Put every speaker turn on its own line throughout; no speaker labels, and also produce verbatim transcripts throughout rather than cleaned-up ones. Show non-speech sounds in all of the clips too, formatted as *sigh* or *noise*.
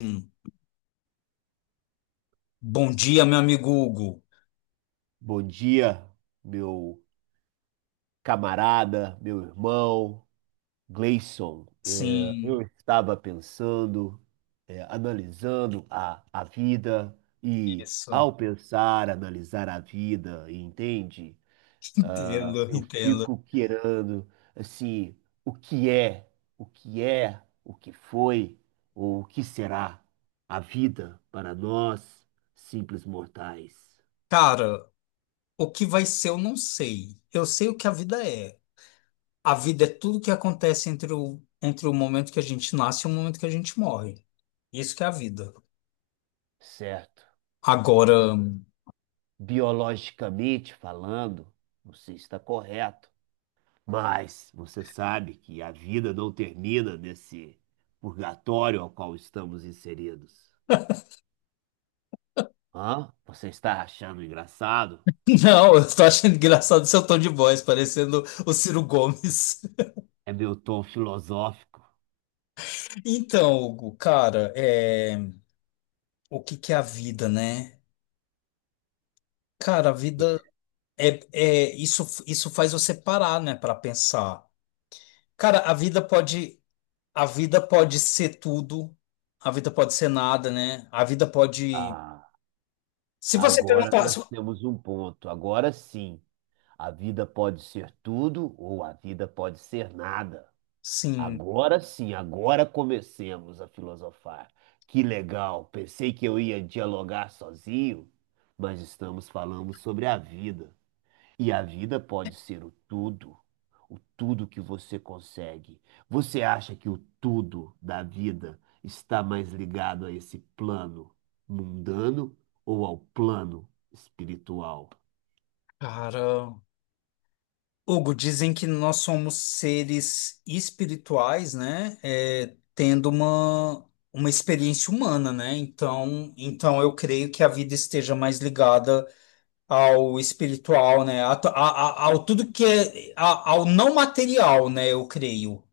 Hum. Bom dia, meu amigo Hugo.
Bom dia, meu camarada, meu irmão Gleison. É, eu
Sim,
estava pensando, é, analisando a, a vida e,
isso.
ao pensar, analisar a vida, entende?
Entendo,
Eu
entendo.
fico querendo, assim, o que é, o que é, o que foi ou o que será a vida para nós, simples mortais,
Cara, o que vai ser eu não sei. Eu sei o que a vida é. A vida é tudo que acontece entre o, entre o momento que a gente nasce e o momento que a gente morre. Isso que é a vida.
certo?
Agora. *laughs*
Biologicamente falando, não sei se está correto, mas você sabe que a vida não termina nesse purgatório ao qual estamos inseridos. Hã? Você está achando engraçado?
Não, eu tô achando engraçado seu tom de voz, parecendo o Ciro Gomes. *laughs*
É meu tom filosófico.
Então, Hugo, cara, é... o que que é a vida, né? Cara, a vida. É, é, isso, isso faz você parar, né, para pensar. Cara, a vida pode, a vida pode ser tudo, a vida pode ser nada, né? A vida pode.
Ah,
Se você
agora
perguntar, se-
nós temos um ponto. Agora sim, a vida pode ser tudo ou a vida pode ser nada.
sim,
Agora sim, agora comecemos a filosofar. Que legal, pensei que eu ia dialogar sozinho, mas estamos falando sobre a vida. E a vida pode ser o tudo, o tudo que você consegue. Você acha que o tudo da vida está mais ligado a esse plano mundano ou ao plano espiritual?
cara. Hugo, dizem que nós somos seres espirituais, né? É, tendo uma, uma experiência humana, né? Então, então eu creio que a vida esteja mais ligada ao espiritual, né? A, to- a- a- ao tudo que é a- ao não material, né? Eu creio.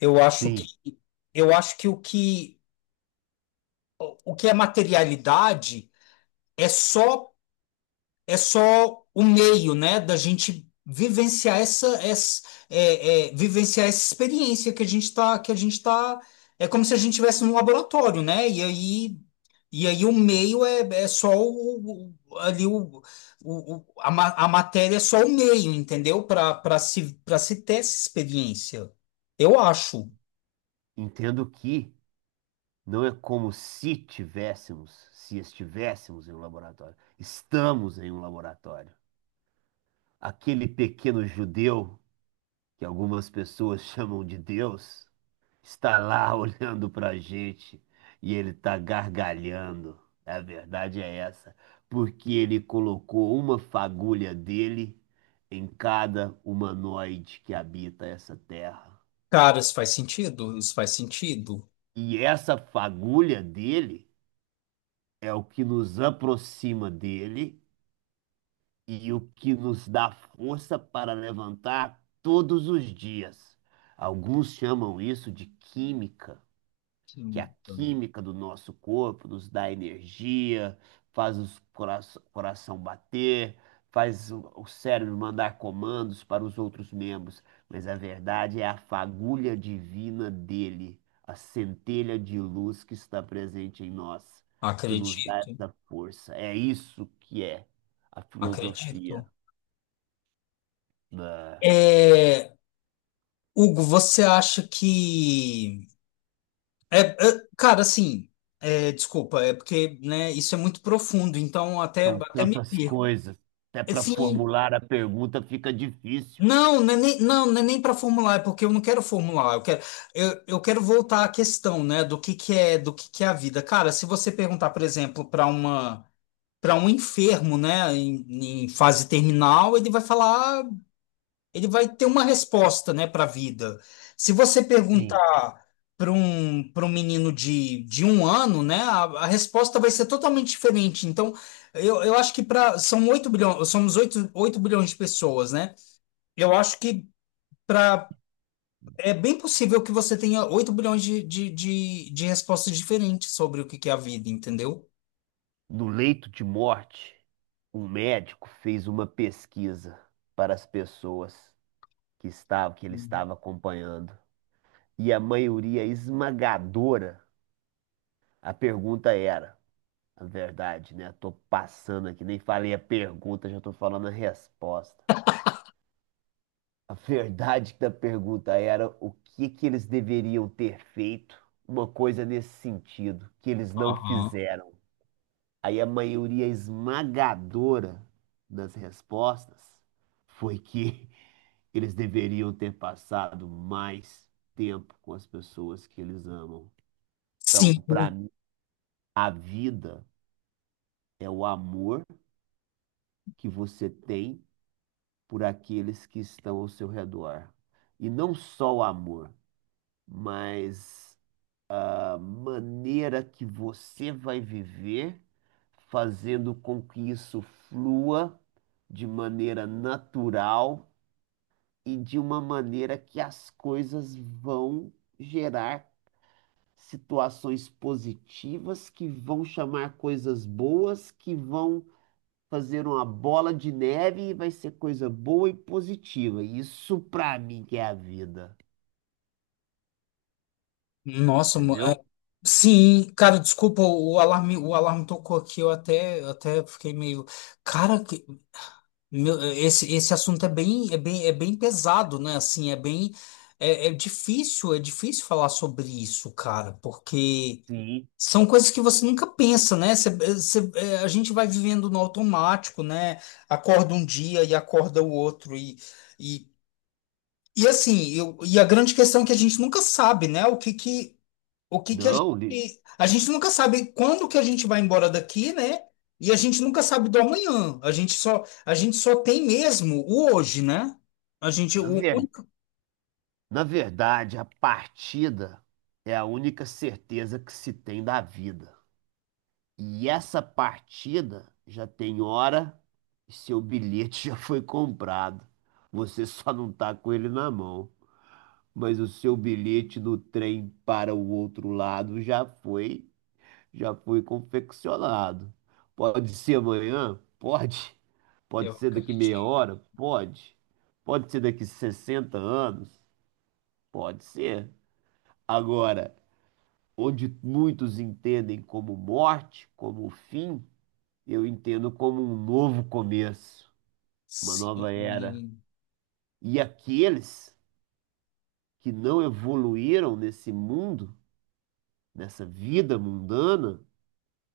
Eu acho que
Sim,
eu acho que o que o que é materialidade é só é só o meio, né, da gente vivenciar essa, essa é, é, vivenciar essa experiência que a gente tá, que a gente tá, é como se a gente estivesse num laboratório, né? E aí, e aí o meio é, é só o, o- ali o, o, o- a, ma- a matéria é só o meio, entendeu? Para para se para se ter essa experiência. Eu acho.
entendo que. Não é como se tivéssemos, se estivéssemos em um laboratório. Estamos em um laboratório. Aquele pequeno judeu, que algumas pessoas chamam de Deus, está lá *laughs* olhando para a gente e ele está gargalhando. A verdade é essa, porque ele colocou uma fagulha dele em cada humanoide que habita essa terra.
Cara, isso faz sentido? Isso faz sentido?
E essa fagulha dele é o que nos aproxima dele e o que nos dá força para levantar todos os dias. Alguns chamam isso de química, que a
Hum.
química do nosso corpo nos dá energia, faz o cora- coração bater, faz o o cérebro mandar comandos para os outros membros, mas a verdade é a fagulha divina dele, a centelha de luz que está presente em nós, que nos dá
Acredito,
essa força. É isso que é a filosofia.
acredito.
Ah,
É, Hugo, você acha que. É, é, cara, assim, é, desculpa, é porque, né, isso é muito profundo, então até,
são
até me
tantas
perco.
coisas. Até para
Assim,
formular a pergunta fica difícil.
não, não é nem, não, não é nem para formular, é porque eu não quero formular, eu quero, eu, eu quero voltar à questão, né, do que que é, do que que é a vida. Cara, se você perguntar, por exemplo, para uma, para um enfermo, né, em, em fase terminal, ele vai falar. Ele vai ter uma resposta, né, para a vida. Se você
Sim.
perguntar para um, para um menino de, de um ano, né, a, a resposta vai ser totalmente diferente. Então, eu, eu acho que para são oito bilhões, somos oito oito bilhões de pessoas, né? Eu acho que para é bem possível que você tenha oito bilhões de, de, de, de respostas diferentes sobre o que que é a vida, entendeu?
No leito de morte, um médico fez uma pesquisa para as pessoas que estavam, que ele estava acompanhando. E a maioria esmagadora, a pergunta era, a verdade, né? Tô passando aqui, nem falei a pergunta, já tô falando a resposta. A verdade da pergunta era o que que eles deveriam ter feito, uma coisa nesse sentido, que eles não fizeram. Aí a maioria esmagadora das respostas foi que *laughs* eles deveriam ter passado mais tempo com as pessoas que eles amam. Então,
Sim.
para mim, a vida é o amor que você tem por aqueles que estão ao seu redor. E não só o amor, mas a maneira que você vai viver, fazendo com que isso flua de maneira natural e de uma maneira que as coisas vão gerar situações positivas, que vão chamar coisas boas, que vão fazer uma bola de neve e vai ser coisa boa e positiva. Isso para mim que é a vida,
Nossa, mo-
entendeu?
Sim, cara, desculpa, o alarme, o alarme tocou aqui, eu até, eu até fiquei meio, cara, que- meu, esse, esse assunto é bem, é bem, é bem pesado, né? Assim, é bem, é, é difícil, é difícil falar sobre isso, cara, porque
Sim.
são coisas que você nunca pensa, né? Você- você- é, a gente vai vivendo no automático, né? Acorda um dia e acorda o outro e, e, e assim, eu, e a grande questão é que a gente nunca sabe, né? O que que o que que a gente,
Não, li-
a gente nunca sabe quando que a gente vai embora daqui, né? E a gente nunca sabe do amanhã. A gente só, a gente só tem mesmo o hoje, né? A gente,
na
o
verdade.
único.
Na verdade, a partida é a única certeza que se tem da vida. E essa partida já tem hora e seu bilhete *laughs* já foi comprado. Você só não tá com ele na mão. Mas o seu bilhete do trem para o outro lado já foi, já foi confeccionado. Pode ser amanhã? Pode. Pode
Eu
ser daqui meia
acreditei.
hora? Pode. Pode ser daqui sessenta anos? Pode ser. Agora, onde muitos entendem como morte, como fim, eu entendo como um novo começo, uma
Sim.
nova era. E aqueles que não evoluíram nesse mundo, nessa vida mundana,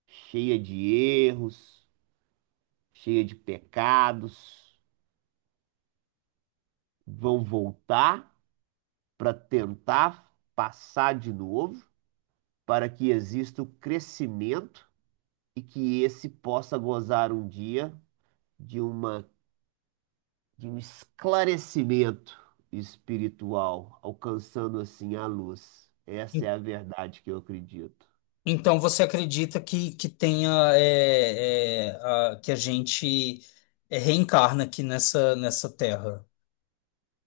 cheia de erros, cheia de pecados, vão voltar para tentar passar de novo, para que exista o crescimento e que esse possa gozar um dia de uma de um esclarecimento espiritual, alcançando assim a luz. Essa é a verdade que eu acredito.
Então você acredita que, que tenha é, é, a- que a gente é, reencarna aqui nessa, nessa terra?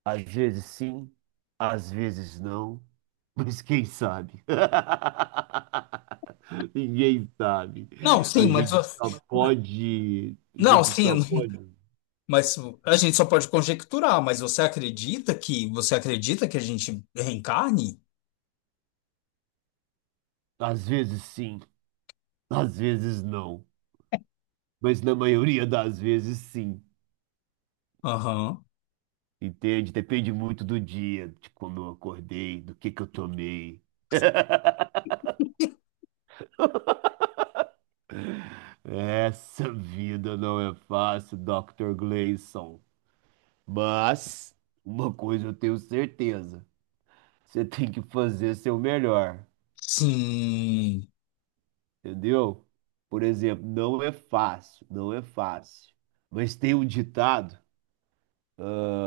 Às vezes sim, às vezes não, *laughs* mas quem sabe? *laughs* Ninguém sabe.
Não, sim,
A
mas
gente só pode, a
não,
gente só
sim,
pode,
mas a gente só pode conjecturar, mas você acredita que você acredita que a gente reencarne?
às vezes sim, às vezes não, mas na maioria das vezes sim.
Aham.
Entende? Depende muito do dia, de como eu acordei, do que que eu tomei. Essa vida não é fácil, doutor Gleison. Mas uma coisa eu tenho certeza: você tem que fazer seu melhor,
Sim.
entendeu? Por exemplo, não é fácil, não é fácil. Mas tem um ditado, ah,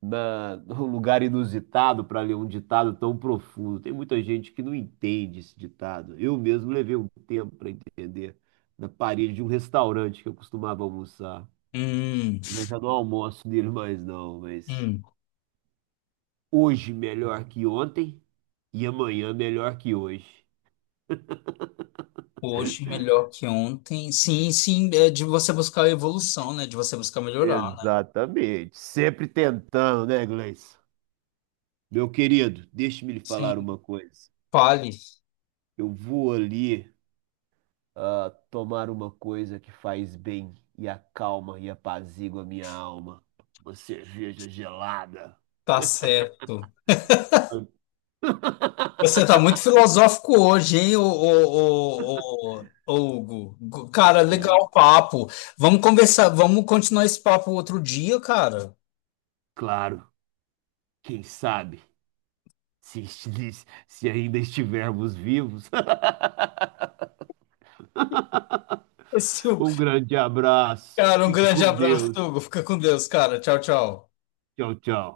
na, num lugar inusitado para ler um ditado tão profundo. Tem muita gente que não entende esse ditado. Eu mesmo levei um tempo para entender, na parede de um restaurante que eu costumava almoçar.
Hum.
Eu já não almoço dele mais não, mas
Hum.
hoje melhor que ontem e amanhã melhor que hoje.
Hoje melhor que ontem. Sim, sim, é de você buscar a evolução, né? De você buscar melhorar, né?
Exatamente. Sempre tentando, né, Gleison? Meu querido, deixe-me lhe falar
Sim.
uma coisa.
Fale,
Eu vou ali ah, tomar uma coisa que faz bem e acalma e apazigua a minha alma. Uma cerveja gelada.
tá certo. Você tá
*laughs*
muito filosófico hoje, hein, ô, ô, ô, ô, ô, Hugo? Gu- Cara, legal
É,
o papo. Vamos conversar, vamos continuar esse papo outro dia, cara.
claro, quem sabe, se, *laughs* esti- se ainda estivermos vivos.
*laughs* Esse
Um grande abraço.
Cara, um
Fique
grande
com
abraço,
Deus.
Hugo. Fica com Deus, cara. Tchau, tchau.
Tchau, tchau.